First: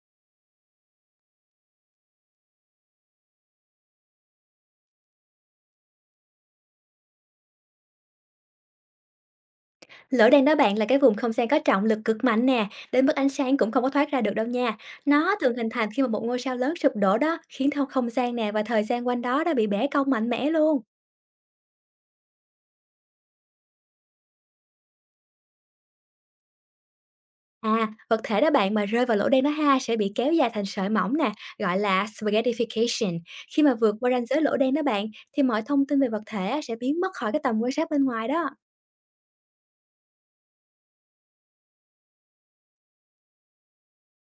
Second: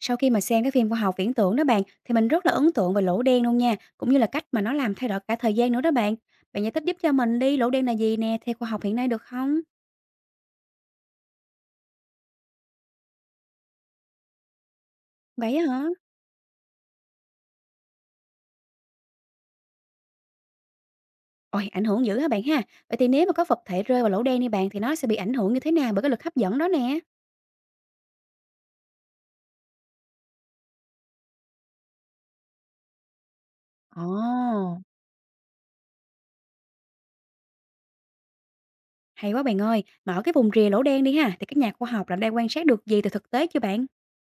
Sau khi mà xem cái phim khoa học viễn tưởng đó bạn, thì mình rất là ấn tượng về lỗ đen luôn nha, cũng như là cách mà nó làm thay đổi cả thời gian nữa đó bạn. Bạn giải thích giúp cho mình đi, lỗ đen là gì nè, theo khoa học hiện nay được không? Lửa đen đó bạn là cái vùng không gian có trọng lực cực mạnh nè, đến mức ánh sáng cũng không có thoát ra được đâu nha. Nó thường Vậy á hình thành hả? khi mà một ngôi sao lớn sụp đổ đó, khiến theo không gian nè và thời gian quanh đó đã bị bẻ cong mạnh mẽ luôn. Ôi, ảnh hưởng dữ hả bạn ha? Vậy thì nếu mà có vật thể rơi vào lỗ đen đi bạn, thì nó sẽ bị ảnh hưởng như thế nào bởi cái lực hấp dẫn đó nè? À, vật thể đó bạn mà rơi vào lỗ đen đó ha sẽ bị kéo dài thành sợi mỏng nè, gọi là spaghettification. Khi mà vượt Ồ, qua ranh giới lỗ đen đó bạn, thì mọi thông tin về vật thể á, sẽ biến mất khỏi cái tầm quan sát bên ngoài đó. hay quá bạn ơi. Mà ở cái vùng rìa lỗ đen đi ha, thì các nhà khoa học là đang quan sát được gì từ thực tế chưa bạn?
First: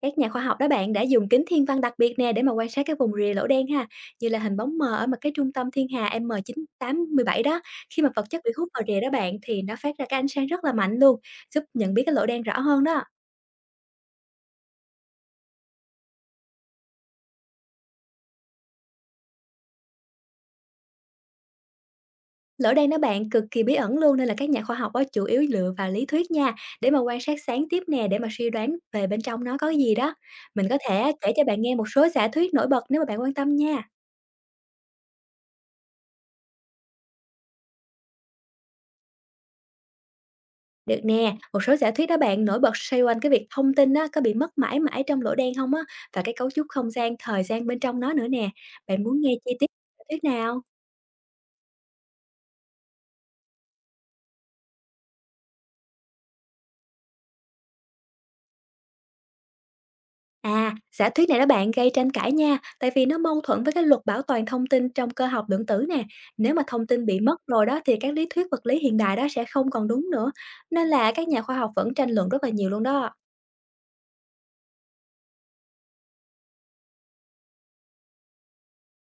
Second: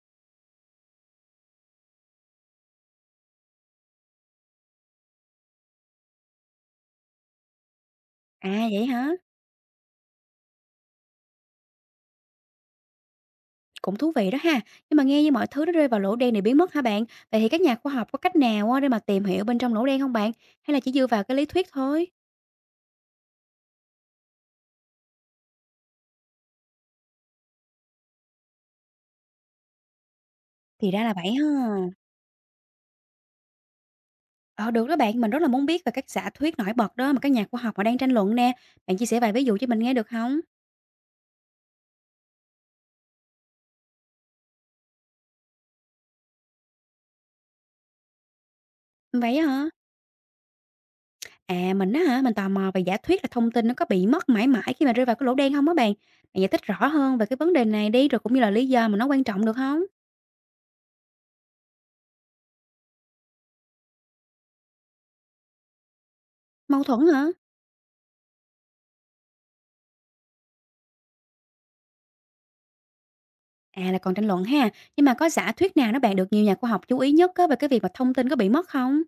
Các nhà khoa học đó bạn đã dùng kính thiên văn đặc biệt nè để mà quan sát các vùng rìa lỗ đen ha, như là hình bóng mờ ở một cái trung tâm thiên hà M987 đó. Khi mà vật chất bị hút À vào vậy rìa đó hả? bạn thì nó phát ra cái ánh sáng rất là mạnh luôn, giúp nhận biết cái lỗ đen rõ hơn đó. Cũng thú vị đó ha. Nhưng mà nghe như mọi thứ nó rơi vào lỗ đen để biến mất hả bạn? Vậy thì các nhà khoa học có cách nào á để mà tìm hiểu bên trong lỗ đen không bạn? Hay là chỉ dựa vào cái lý thuyết thôi? Lỗ đen đó bạn cực kỳ bí ẩn luôn, nên là các nhà khoa học đó chủ yếu dựa vào lý thuyết nha, để mà quan sát sáng tiếp nè, để mà suy đoán về bên trong nó có cái gì đó. Mình có Thì ra thể là kể vậy cho ha. bạn nghe một số giả thuyết nổi bật nếu mà bạn quan tâm nha. Ờ được đó bạn, mình rất là muốn biết về các giả thuyết nổi bật đó mà các nhà khoa học họ đang tranh luận nè. Bạn chia sẻ vài ví dụ cho mình nghe được không? Được nè, một số giả thuyết đó bạn nổi bật xoay quanh cái việc thông tin á, có bị mất mãi mãi trong lỗ đen không á, và cái cấu trúc không gian, thời gian bên trong nó nữa nè. Bạn muốn nghe Vậy á chi hả? tiết giả thuyết nào? À mình á hả, mình tò mò về giả thuyết là thông tin nó có bị mất mãi mãi khi mà rơi vào cái lỗ đen không á bạn? Bạn giải thích rõ hơn về cái vấn đề này đi rồi cũng như là lý do mà nó quan trọng được không? À, giả thuyết này đó bạn gây tranh cãi nha, tại vì nó mâu thuẫn với cái luật bảo toàn thông tin trong cơ học lượng tử nè. Nếu mà Mâu thông tin thuẫn bị hả? mất rồi đó, thì các lý thuyết vật lý hiện đại đó sẽ không còn đúng nữa. Nên là các nhà khoa học vẫn tranh luận rất là nhiều luôn đó. À, là còn tranh luận ha. Nhưng mà có giả thuyết nào nó bạn được nhiều nhà khoa học chú ý nhất á về cái việc mà thông tin có bị mất không?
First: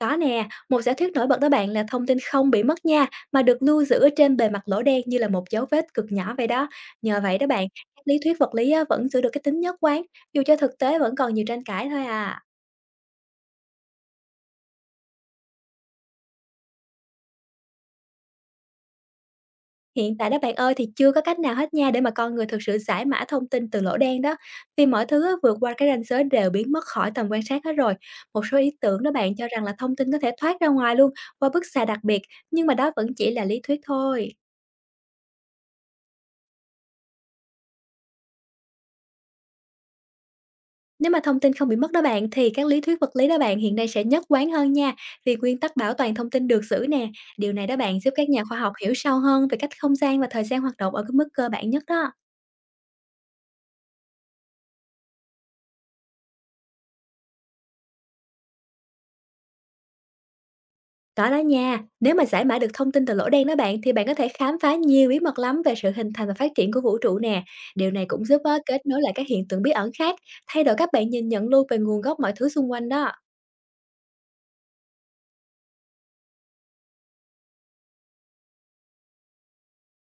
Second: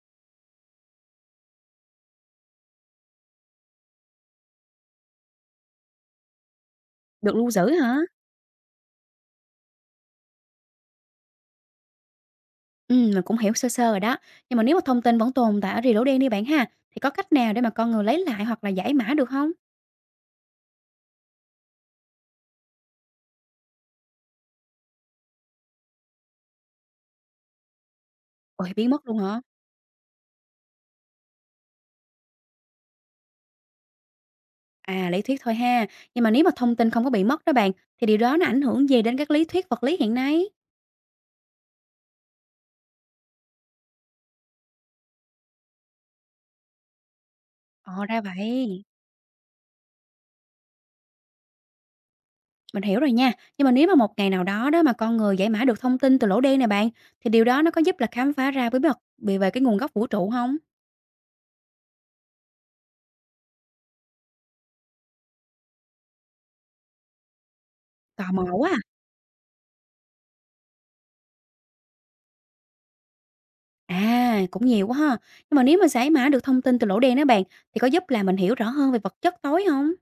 Có nè, một giả thuyết nổi bật đó bạn là thông tin không bị mất nha, mà được lưu giữ ở trên bề mặt lỗ đen như là một dấu vết cực nhỏ vậy đó. Nhờ Được vậy đó lưu bạn, giữ hả? các lý thuyết vật lý á, vẫn giữ được cái tính nhất quán, dù cho thực tế vẫn còn nhiều tranh cãi thôi à. Mình cũng hiểu sơ sơ rồi đó. Nhưng mà nếu mà thông tin vẫn tồn tại ở rì lỗ đen đi bạn ha, thì có cách nào để mà con người lấy lại hoặc là giải mã được không? Hiện tại đó bạn ơi thì chưa có cách nào hết nha, để mà con người thực sự giải mã thông tin từ lỗ đen đó. Vì mọi thứ á, vượt qua cái ranh giới đều biến mất khỏi tầm quan sát hết rồi. Một số Ôi, ý biến tưởng mất đó luôn bạn hả? cho rằng là thông tin có thể thoát ra ngoài luôn qua bức xạ đặc biệt, nhưng mà đó vẫn chỉ là lý thuyết thôi. À, lý thuyết thôi ha. Nhưng mà nếu mà thông tin không có bị mất đó bạn, thì điều đó nó ảnh hưởng gì đến các lý thuyết vật lý hiện nay? Nếu mà thông tin không bị mất đó bạn, thì các lý thuyết vật lý đó bạn hiện nay sẽ nhất quán hơn nha, vì nguyên tắc bảo toàn thông tin được giữ nè. Điều này đó bạn Ồ, giúp ra các nhà khoa học vậy. hiểu sâu hơn về cách không gian và thời gian hoạt động ở cái mức cơ bản nhất đó. Mình hiểu rồi nha. Nhưng mà nếu mà một ngày nào đó đó mà con người giải mã được thông tin từ lỗ đen này bạn, thì điều đó nó có giúp là khám phá ra bí mật về về cái nguồn gốc vũ trụ không? Có đó nha, nếu mà giải mã được thông tin từ lỗ đen đó bạn, thì bạn có thể khám phá nhiều bí mật lắm về sự hình thành và phát triển của vũ trụ nè. Điều này cũng Tò giúp mò á, quá kết à. nối lại các hiện tượng bí ẩn khác, thay đổi các bạn nhìn nhận luôn về nguồn gốc mọi thứ xung quanh đó. À, cũng nhiều quá ha. Nhưng mà nếu mà giải mã được thông tin từ lỗ đen đó bạn, thì có giúp là mình hiểu rõ hơn về vật chất tối không?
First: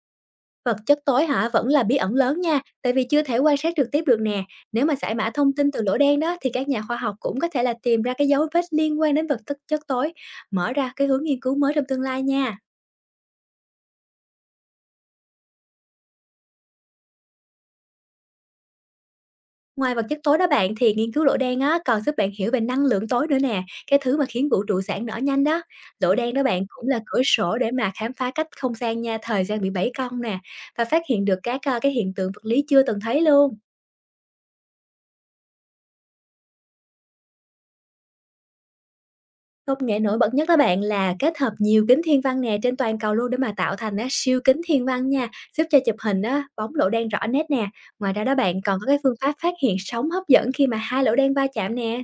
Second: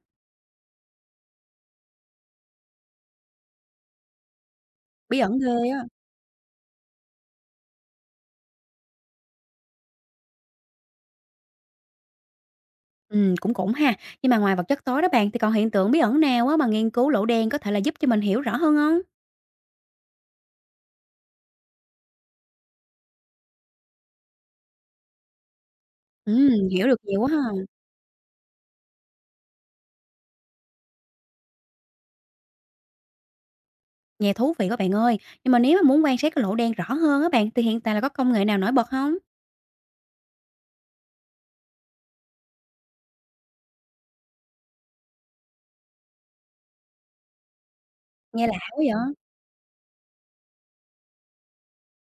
Vật chất tối hả? Vẫn là bí ẩn lớn nha, tại vì chưa thể quan sát trực tiếp được nè. Nếu mà giải Bí mã ẩn thông ghê tin á. từ lỗ đen đó, thì các nhà khoa học cũng có thể là tìm ra cái dấu vết liên quan đến vật chất chất tối, mở ra cái hướng nghiên cứu mới trong tương lai nha. Cũng cũng ha. Nhưng mà ngoài vật chất tối đó bạn, thì còn hiện tượng bí ẩn nào á mà nghiên cứu lỗ đen có thể là giúp cho mình hiểu rõ hơn không? Ngoài vật chất tối đó bạn, thì nghiên cứu lỗ đen á còn giúp bạn hiểu về năng lượng tối nữa nè, cái thứ mà khiến vũ trụ giãn nở nhanh đó. Lỗ đen đó bạn Hiểu cũng được là nhiều cửa quá sổ ha. để mà khám phá cách không gian nha, thời gian bị bẫy cong nè, và phát hiện được các cái hiện tượng vật lý chưa từng thấy luôn. Nghe thú vị các bạn ơi. Nhưng mà nếu mà muốn quan sát cái lỗ đen rõ hơn á bạn, thì hiện tại là có công nghệ nào nổi bật không? Công nghệ nổi bật nhất đó bạn là kết hợp nhiều kính thiên văn nè trên toàn cầu luôn, để mà tạo thành á, siêu kính thiên văn nha, giúp cho chụp hình á, bóng lỗ đen rõ nét nè. Ngoài ra đó Nghe lạ bạn quá còn có cái phương vậy. pháp phát hiện sóng hấp dẫn khi mà hai lỗ đen va chạm nè.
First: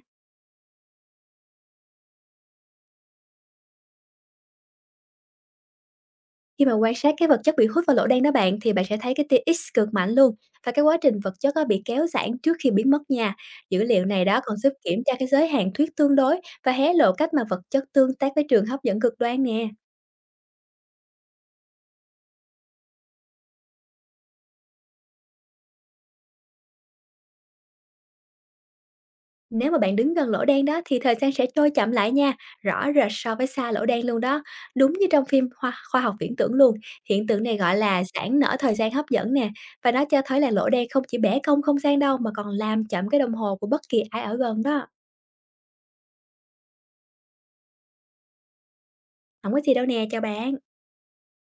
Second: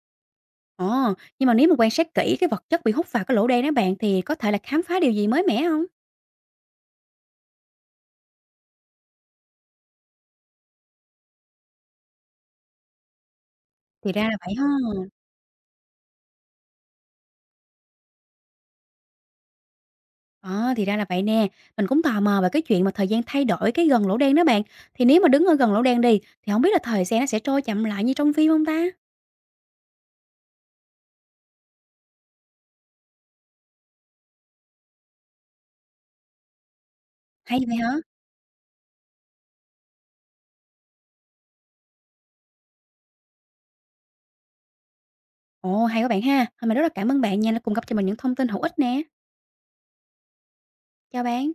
Ờ, nhưng mà nếu mà quan sát kỹ cái vật chất bị hút vào cái lỗ đen đó bạn, thì có thể là khám phá điều gì mới mẻ không? Khi mà quan sát cái vật chất bị hút vào lỗ đen đó bạn, thì bạn sẽ thấy cái tia X cực mạnh luôn, và cái quá trình vật chất á, bị kéo giãn trước khi biến mất nha. Dữ liệu Thì ra này là đó vậy còn ha. giúp kiểm tra cái giới hạn thuyết tương đối và hé lộ cách mà vật chất tương tác với trường hấp dẫn cực đoan nè. Ờ, thì ra là vậy nè. Mình cũng tò mò về cái chuyện mà thời gian thay đổi cái gần lỗ đen đó bạn. Thì nếu mà đứng ở gần lỗ đen đi, thì không biết là thời gian nó sẽ trôi chậm lại như trong phim không ta? Nếu mà bạn đứng gần lỗ đen đó, thì thời gian sẽ trôi chậm lại nha, rõ rệt so với xa lỗ đen luôn đó. Đúng như trong phim khoa học viễn tưởng luôn. Hiện tượng này Hay gọi vậy hả? là giãn nở thời gian hấp dẫn nè. Và nó cho thấy là lỗ đen không chỉ bẻ cong không gian đâu, mà còn làm chậm cái đồng hồ của bất kỳ ai ở gần đó. Ồ, hay quá bạn ha. Hôm mình rất là cảm ơn bạn nha, đã cung cấp cho mình những thông tin hữu ích nè. Không có gì đâu nè, chào bạn. Chào bạn.